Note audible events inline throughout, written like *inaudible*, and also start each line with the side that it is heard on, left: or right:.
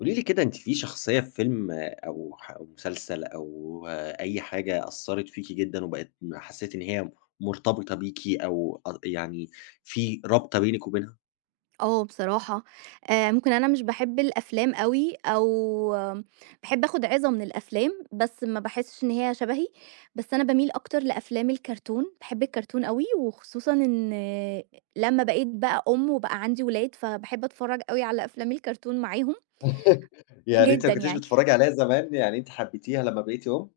left: قولي لي كده، أنتِ في شخصية في فيلم أو مسلسل أو أي حاجة أثّرت فيكِ جدًا وبقت حسّيتِ إن هي مرتبطة بيكِ أو أ يعني في رابطة بينِك وبينها؟
right: آه بصراحة، ممكن أنا مش باحب الأفلام أوي باحب آخُد عِظة من الأفلام، بس ما باحسّش إن هي شبهي، بس أنا باميل أكتر لأفلام الكرتون، باحب الكرتون أوي وخصوصًا إن آه، لمّا بقيت بقى أُم وبقى عندي ولاد، فباحب أتفرّج أوي على أفلام الكرتون معاهم
left: *laughs* يعني أنتِ
right: جدًا
left: ما كنتيش
right: يعني.
left: بتتفرّجي عليها زمان، يعني أنتِ حبيتيها لمّا بقيتِ أُم؟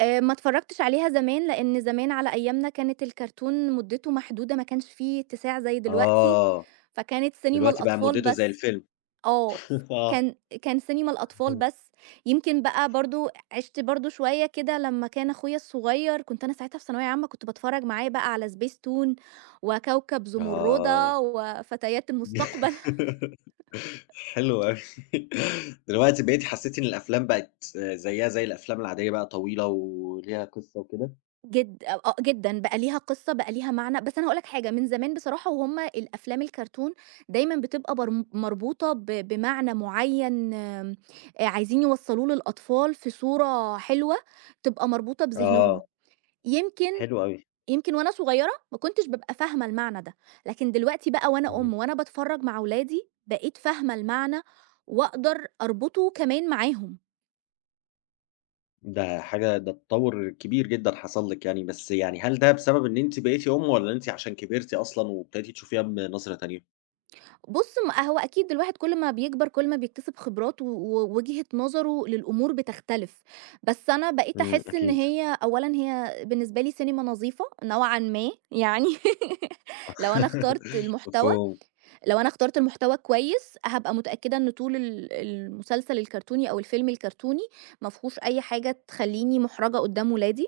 right: ما اتفرّجتش عليها زمان، لإن زمان على أيامنا كانت الكرتون مُدّته محدودة، ما كانش في اتساع زي دلوقتي،
left: آه،
right: فكانت سينما
left: دلوقتي بقى
right: الأطفال
left: مُدته زي
right: بس.
left: الفيلم.
right: آه، ف
left: *laughs* آه.
right: كان كان سينما الأطفال بس، يمكن بقى برضه عِشت برضه شوية كده لمّا كان أخويا الصغير كنت أنا ساعتها في ثانوية عامة، كنت باتفرّج معاه بقى على سبيستون وكوكب
left: آه.
right: زمردة وفتيات المستقبل.
left: *laughs* حلو أوي. دلوقتي بقيتِ حسّيتِ إن الأفلام بقت زيّها زي الأفلام العادية بقى طويلة وليها قصة وكده؟
right: *laughs* جد آه، جدًا بقى ليها قصة، بقى ليها معنى، بس أنا هاقول لك حاجة، من زمان بصراحة وهُم الأفلام الكرتون دايمًا بتبقى مربوطة بمعنى معيّن عايزين يوصّلوه للأطفال في صورة حلوة تبقى مربوطة بذهنهم.
left: آه.
right: يمكن
left: حلو أوي.
right: يمكن وأنا صغيرة ما كنتش بابقى فاهمة المعنى ده، لكن دلوقتي بقى وأنا
left: إمم.
right: أم وأنا باتفرّج مع ولادي، بقيت فاهمة المعنى وأقدر أربطه كمان معاهم.
left: ده حاجة، ده تطوّر كبير جدًا حصل لِك يعني، بس يعني هل ده بسبب إن أنتِ بقيتِ أم والّا أنتِ عشان كبرتِ أصلًا وابتديتِ تشوفيها بنظرة تانية؟
right: بُص، م هو أكيد الواحد كل ما بيكبر كل ما بيكتسب خبرات ووجهة نظره للأمور بتختلف، بس أنا بقيت
left: إمم،
right: أحس إن
left: أكيد.
right: هي أولًا هي بالنسبة لي سينما نظيفة نوعًا ما يعني. *laughs* لو أنا اخترت
left: *laughs*
right: المحتوى
left: مفهوم.
right: لو أنا اخترت المحتوى كويس، هابقى متأكدة إن طول المسلسل الكرتوني أو الفيلم الكرتوني ما فيهوش أي حاجة تخلّيني مُحرَجة قدّام ولادي،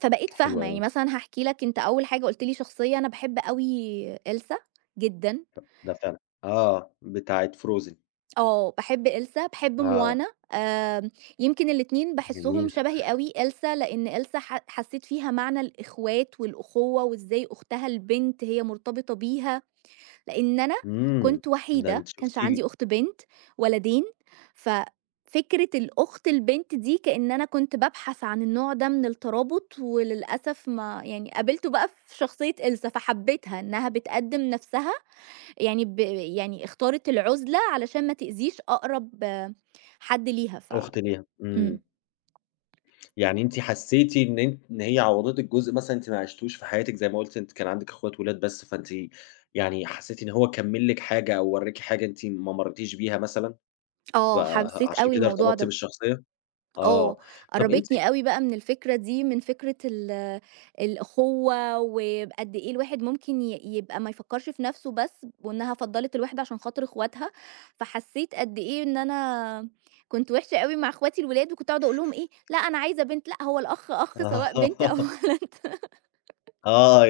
right: فبقيت
left: حلو
right: فاهمة، يعني
left: أوي.
right: مثلًا هاحكي لك أنت أول حاجة قُلت لي شخصية أنا باحب أوي، إلسا جدًا،
left: ده فعلًا آه، بتاعة Frozen.
right: آه، باحب إلسا، باحب
left: آه.
right: موانا، آمم، يمكن الاتنين باحسّهم
left: جميل.
right: شبهي أوي، إلسا لإن إلسا حسّيت فيها معنى الإخوات والأخوة وإزاي أختها البنت هي مرتبطة بيها. لإن أنا
left: إمم.
right: كنت
left: ده
right: وحيدة، ما
left: أنتِ شُفتِ
right: كانش عندي أخت بنت، ولدين، ففكرة الأخت البنت دي كإن أنا كنت بابحث عن النوع ده من الترابط، وللأسف ما يعني قابلته بقى في شخصية إلسا، فحبيتها إنها بتقدّم نفسها يعني ب يعني اختارت العُزلة علشان ما تأذيش أقرب آه، حد ليها
left: أخت ليها،
right: إمم،
left: إمم. يعني أنتِ حسّيتِ إن هي عوّضتِك جزء مثلًا أنتِ ما عِشتوش في حياتِك، زي ما قُلتِ أنتِ كان عندِك أخوات ولاد بس، فأنتِ يعني حسّيتِ إن هو كمّل لِك حاجة أو ورّاكِ حاجة أنتِ ما مرّيتيش بيها مثلًا،
right: آه، حبسيت
left: فعشان
right: أوي
left: كده
right: الموضوع
left: ارتبطتِ
right: ده.
left: بالشخصية؟
right: آه،
left: آه. طَب أنتِ
right: قرّبتني أوي بقى من الفكرة دي، من فكرة الأخوة، وقد إيه الواحد ممكن يبقى ما يفكّرش في نَفْسه بس، وإنها فضّلِت الواحد عشان خاطر إخواتها، فحسّيت قد إيه إن أنا كنت وِحشة أوي مع إخواتي الولاد، وكنت أقعد أقول لهم إيه، لأ أنا عايزة بنت، لأ هو الأخ أخ
left: آه.
right: سواء بنت أو
left: *laughs*
right: *laughs* ولد.
left: آه.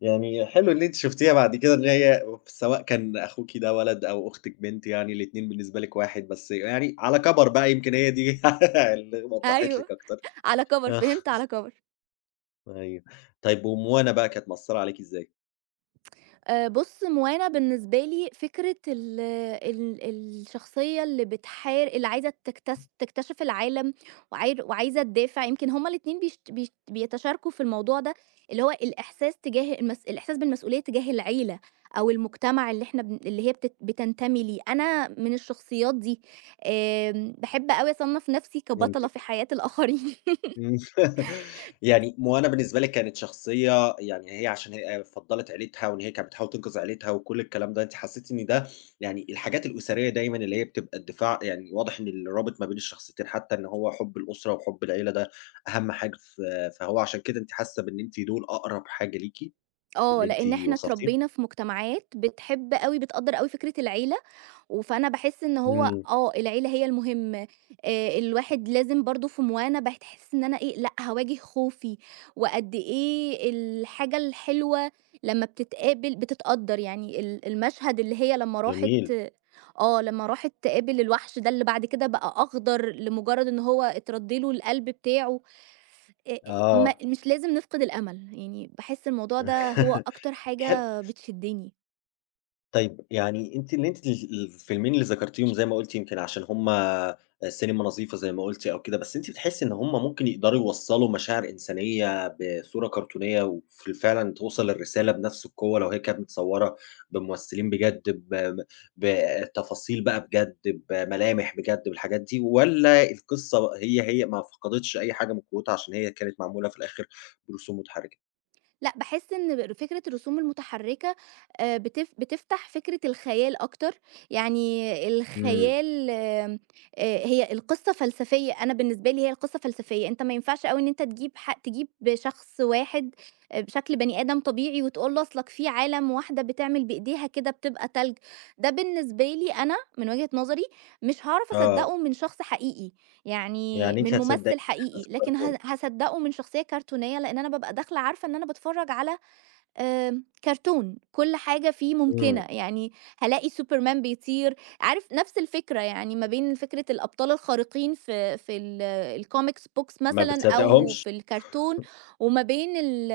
left: يعني حلو إن أنتِ شُفتيها بعد كده، إن هي سواء كان أخوكِ ده ولد أو أختِك بنت يعني الاتنين بالنسبة لِك واحد، بس يعني على كَبَر بقى يمكن هي دي *laughs* اللي وضّحت
right: أيوه،
left: لِك أكتر.
right: على كَبَر، فهمت على كَبَر.
left: أيوه. طيب، وموانا بقى كانت مأثّرة عليكِ إزاي؟
right: بُص، موانا بالنسبة لي فكرة ال ال الشخصية اللي اللي عايزة تكتشف العالم وعايزة تدافع، يمكن هُم الاتنين بيش بيش بيتشاركوا في الموضوع ده، اللي هو الإحساس بالمسؤولية تجاه العيلة أو المجتمع اللي إحنا بن اللي هي بتنتمي ليه. أنا من الشخصيات دي، باحب أوي أصنّف نفسي كبطلة في
left: فهمتِك.
right: حياة الآخرين. *laughs*
left: إمم. *laughs* يعني موانا بالنسبة لِك كانت شخصية، يعني هي عشان هي فضّلت عيلتها وإن هي كانت بتحاول تنقذ عيلتها وكل الكلام ده، أنتِ حسّيتِ إن ده يعني الحاجات الأسرية دايمًا اللي هي بتبقى الدفاع، يعني واضح إن اللي رابط ما بين الشخصيتين حتّى إن هو حُب الأسرة وحُب العيلة ده أهَم حاجة، فهو عشان كده أنتِ حاسّة بإن أنتِ دول أقرب حاجة ليكِ
right: آه،
left: باللي أنتِ
right: لإن إحنا
left: وصفتيه؟
right: اتربينا في مجتمعات بتحب أوي بتقدّر أوي فكرة العيلة. فأنا باحس إن هو
left: إمم.
right: آه، العيلة هي المهم، الواحد لازم برضه في موانا باحس إن أنا إيه، لأ هاواجه خوفي، وقد إيه الحاجة الحلوة لمّا بتتقابل بتتقدّر، يعني المشهد اللي هي لمّا راحت
left: جميل.
right: آه، لمّا راحت تقابل الوحش ده اللي بعد كده بقى أخضر لمجرد إن هو اترد له القلب بتاعه، آآ ما
left: آه.
right: مش لازم نفقد الأمل، يعني باحس الموضوع ده هو أكتر
left: *laughs* حل
right: حاجة بتشدّني.
left: طيب، يعني أنتِ اللي أنتِ ال الفيلمين اللي ذكرتيهم زي ما قُلتِ يمكن عشان هُم سينما نظيفة زي ما قُلتِ أو كده، بس أنتِ بتحسّي إن هُم ممكن يقدروا يوصّلوا مشاعر إنسانية بصورة كرتونية وف فعلًا توصل الرسالة بنفس القوة لو هي كانت متصوّرة بممثلين بجد، ب بتفاصيل بقى بجد، بملامح بجد، بالحاجات دي، والّا القصة هي ما فقدتش أي حاجة من قوتها عشان هي كانت معمولة في الآخر برسوم متحركة؟
right: لأ، باحس إن فكرة الرسوم المتحركة بتفتح فكرة الخيال أكتر، يعني
left: إمم.
right: الخيال هي القصة فلسفية، أنا بالنسبة لي هي القصة فلسفية، أنت ما ينفعش أوي إن أنت تجيب شخص واحد، بشكل بني آدم طبيعي وتقول له أصلك في عالم واحدة بتعمل بإيديها كده بتبقى تلج، ده بالنسبة لي أنا من وجهة نظري مش هاعرف
left: آه.
right: أصدقه من شخص حقيقي. يعني
left: يعني أنتِ
right: من
left: هتصدّقي
right: ممثل
left: إحساس
right: حقيقي، لكن
left: الكرتون.
right: هاصدّقه من شخصية كرتونية، لإن أنا بابقى داخلة عارفة إن أنا باتفرّج على كرتون، كل حاجة فيه
left: إمم.
right: ممكنة، يعني هالاقي سوبرمان بيطير، عارف نفس الفكرة يعني ما بين فكرة الأبطال الخارقين في في ال الcomics books
left: ما
right: مثلًا أو
left: بتصدّقهمش.
right: في الكرتون، وما بين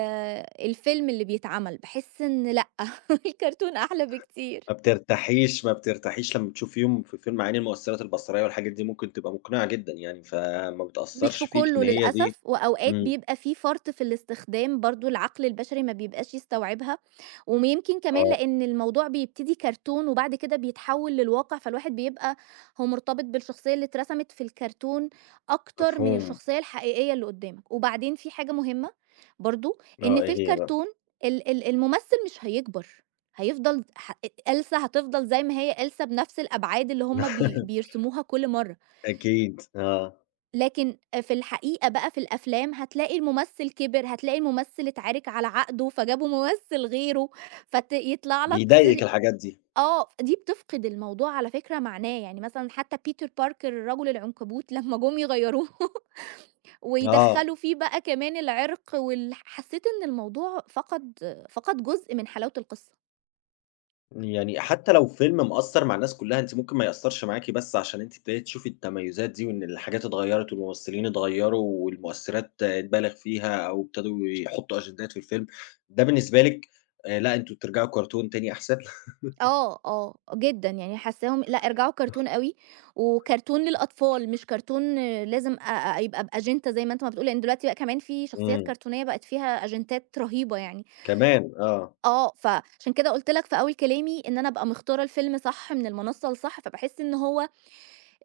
right: الفيلم اللي بيتعمل، باحس إن لأ، *laughs* الكرتون أحلى بكتير.
left: ما بترتاحيش لمّا بتشوفيهم في فيلم عيني المؤثّرات البصرية والحاجات دي ممكن تبقى مقنعة جدًا يعني، فما
right: مش في
left: بتأثّرش فيكِ إن
right: كلّه
left: هي دي
right: للأسف، وأوقات
left: إمم،
right: بيبقى في فَرْط في الاستخدام برضه العقل البشري ما بيبقاش يستوعبها، ويمكن كمان
left: آه،
right: لإن الموضوع بيبتدي كرتون وبعد كده بيتحوّل للواقع، فالواحد بيبقى هو مرتبط بالشخصية اللي اترسمت في الكرتون أكتر من
left: مفهوم،
right: الشخصية الحقيقية اللي قُدّامك. وبعدين في حاجة مهمة برضه،
left: آه،
right: إن في
left: إيه هي بقى؟
right: الكرتون ال ال الممثل مش هيكبر، هيفضل ح أ ألسا هتفضل زي ما هي ألسا بنفس الأبعاد اللي هم
left: *laughs*
right: بيرسموها كل مرّة.
left: أكيد، آه.
right: لكن في الحقيقة بقى في الأفلام هتلاقي الممثل كِبِر، هتلاقي الممثل اتعارك على عقده، فجابوا ممثل غيره، يطلع لك
left: بيضايقِك الحاجات دي؟
right: آه، دي بتفقد الموضوع على فكرة معناه، يعني مثلًا حتى Peter Parker الرجل العنكبوت *laughs* لمّا جُم يغيّروه *laughs*
left: آه.
right: ويدخّلوا فيه بقى كمان العِرق والح حسّيت إن الموضوع فقد جزء من حلاوة القصة.
left: يعني حتى لو فيلم مأثّر مع الناس كلّها، أنتِ ممكن ما يأثّرش معاكِ بس عشان أنتِ ابتديتِ تشوفي التميُّزات دي وإن الحاجات اتغيّرت والممثلين اتغيّروا والمؤثّرات اتبالغ فيها أو ابتدوا يحطّوا أجندات في الفيلم، ده بالنسبة لِك لأ أنتم ترجعوا كرتون تاني أحسن؟ *laughs*
right: آه، آه، جدًا، يعني حاسّاهم لأ ارجعوا كرتون أوي، وكرتون للأطفال مش كرتون آه، لازم أ أ يبقى بأجندة زي ما أنت ما بتقول، لإن دلوقتي بقى كمان في شخصيات
left: إمم.
right: كرتونية بقت فيها أجندات رهيبة يعني.
left: كمان! آه.
right: آه، فعشان كده قُلت لك في أول كلامي إن أنا أبقى مختارة الفيلم صح من المنصة الصح، فباحس إن هو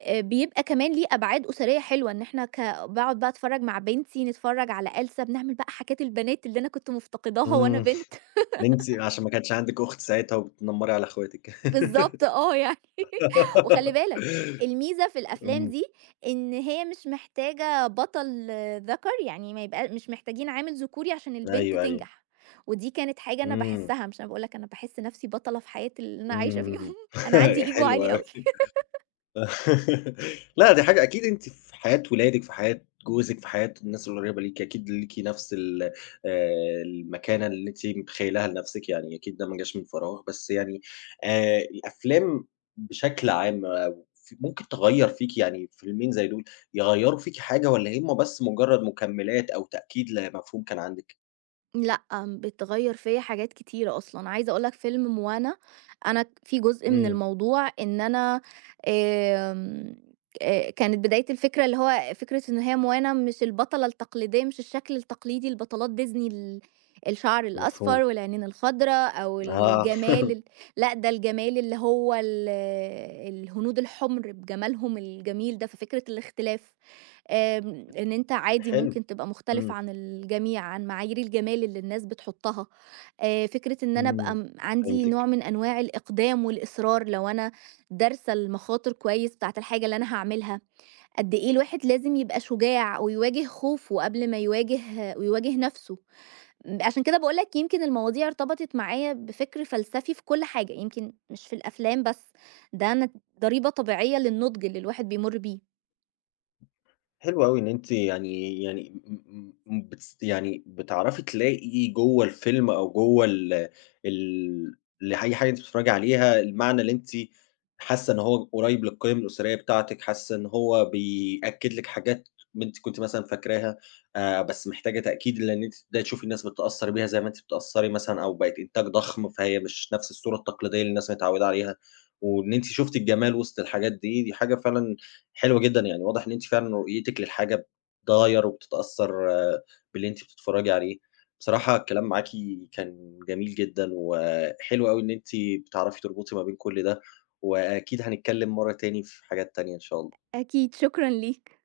right: بيبقى كمان ليه أبعاد أسرية حلوة، إن إحنا ك باقعد بقى أتفرّج مع بنتي، نتفرّج على ألسا، بنعمل بقى حاجات البنات اللي أنا كنت مفتقداها وأنا
left: إمم.
right: بنت.
left: اللي أنتِ عشان ما كانش عندِك أخت ساعتها وبتنمّري على أخواتِك.
right: بالضبط آه، يعني *laughs* وخلّي بالك
left: *laughs*
right: الميزة في الأفلام
left: إمم.
right: دي إن هي مش محتاجة بطل آه، ذَكَر، يعني ما يبقى مش محتاجين عامل ذكوري عشان البنت
left: أيوه، أيوه.
right: تنجح، ودي كانت حاجة أنا
left: إمم.
right: باحسّها، مش أنا باقول لك أنا باحس نَفْسي بطلة في حياة اللي أنا عايشة فيهم،
left: إمم.
right: *laughs* أنا
left: *laughs*
right: عندي ego
left: حلو
right: عالي
left: أوي.
right: أوي.
left: *laughs* لأ، دي حاجة أكيد أنتِ في حياة ولادِك، في حياة جوزِك، في حياة الناس القريبة ليكِ، أكيد ليكِ نفس ال المكانة اللي أنتِ متخيلاها لنفسِك، يعني أكيد ده ما جاش من فراغ، بس يعني الأفلام بشكل عام أو ممكن تغيّر فيكِ، يعني فيلمين زي دول يغيّروا فيكِ حاجة والّا هُم بس مجرد مكملات أو تأكيد لمفهوم كان عندِك؟
right: لأ، بتغيّر فيّا حاجات كتيرة أصلًا، عايزة أقول لك فيلم موانا أنا في جزء من
left: إمم.
right: الموضوع إن أنا، آمم، كانت بداية الفكرة اللي هو فكرة إن هي موانا مش البطلة التقليدية، مش الشكل التقليدي لبطلات ديزني الشعر
left: مفهوم.
right: الأصفر والعينين الخضرا أو
left: آه. *laughs*
right: الجمال لأ، ده الجمال اللي هو الهنود الحُمر بجمالهم الجميل ده، ففكرة الاختلاف. إن أنت عادي
left: حلو.
right: ممكن تبقى مختلف
left: إمم.
right: عن الجميع، عن معايير الجمال اللي الناس بتحطها، فكرة إن أنا أبقى
left: إمم.
right: عندي نوع
left: فهمتِك.
right: من أنواع الإقدام والإصرار لو أنا دارسة المخاطر كويس بتاعة الحاجة اللي أنا هاعملها، قد إيه الواحد لازم يبقى شجاع ويواجه خوفه قبل ما ويواجه نَفْسه، عشان كده باقول لك يمكن المواضيع ارتبطت معايا بفكر فلسفي في كل حاجة، يمكن مش في الأفلام بس، ده ن ضريبة طبيعية للنضج اللي الواحد بيمُر بيه.
left: حلو أوي إن أنتِ يعني يعني م م م بتس يعني بتعرفي تلاقي جوّه الفيلم أو جوّه ال ال لأي حاجة أنتِ بتتفرّجي عليها المعنى اللي أنتِ حاسة إن هو قريّب للقيم الأسرية بتاعتِك، حاسة إن هو بيأكّد لِك حاجات أنتِ كنتِ مثلًا فاكراها بس محتاجة تأكيد، لإن أنتِ تبدئي تشوفي الناس بتتأثّر بيها زي ما أنتِ بتتأثّري مثلًا أو بقت إنتاج ضخم، فهي مش نفس الصورة التقليدية اللي الناس متعوّدة عليها، وإن أنتِ شُفتِ الجمال وسط الحاجات دي، دي حاجة فعلًا حلو جدًا، يعني واضح إن أنتِ فعلًا رؤيتِك للحاجة بتتغيّر وبتتأثّر آه، باللي أنتِ بتتفرّجي عليه. بصراحة الكلام معاكِ كان جميل جدًا، وحلو أوي إن أنتِ بتعرفي تربطي ما بين كل ده، وأكيد هنتكلّم مرّة تاني في حاجات تانية إن شاء الله.
right: أكيد، شكرًا ليك.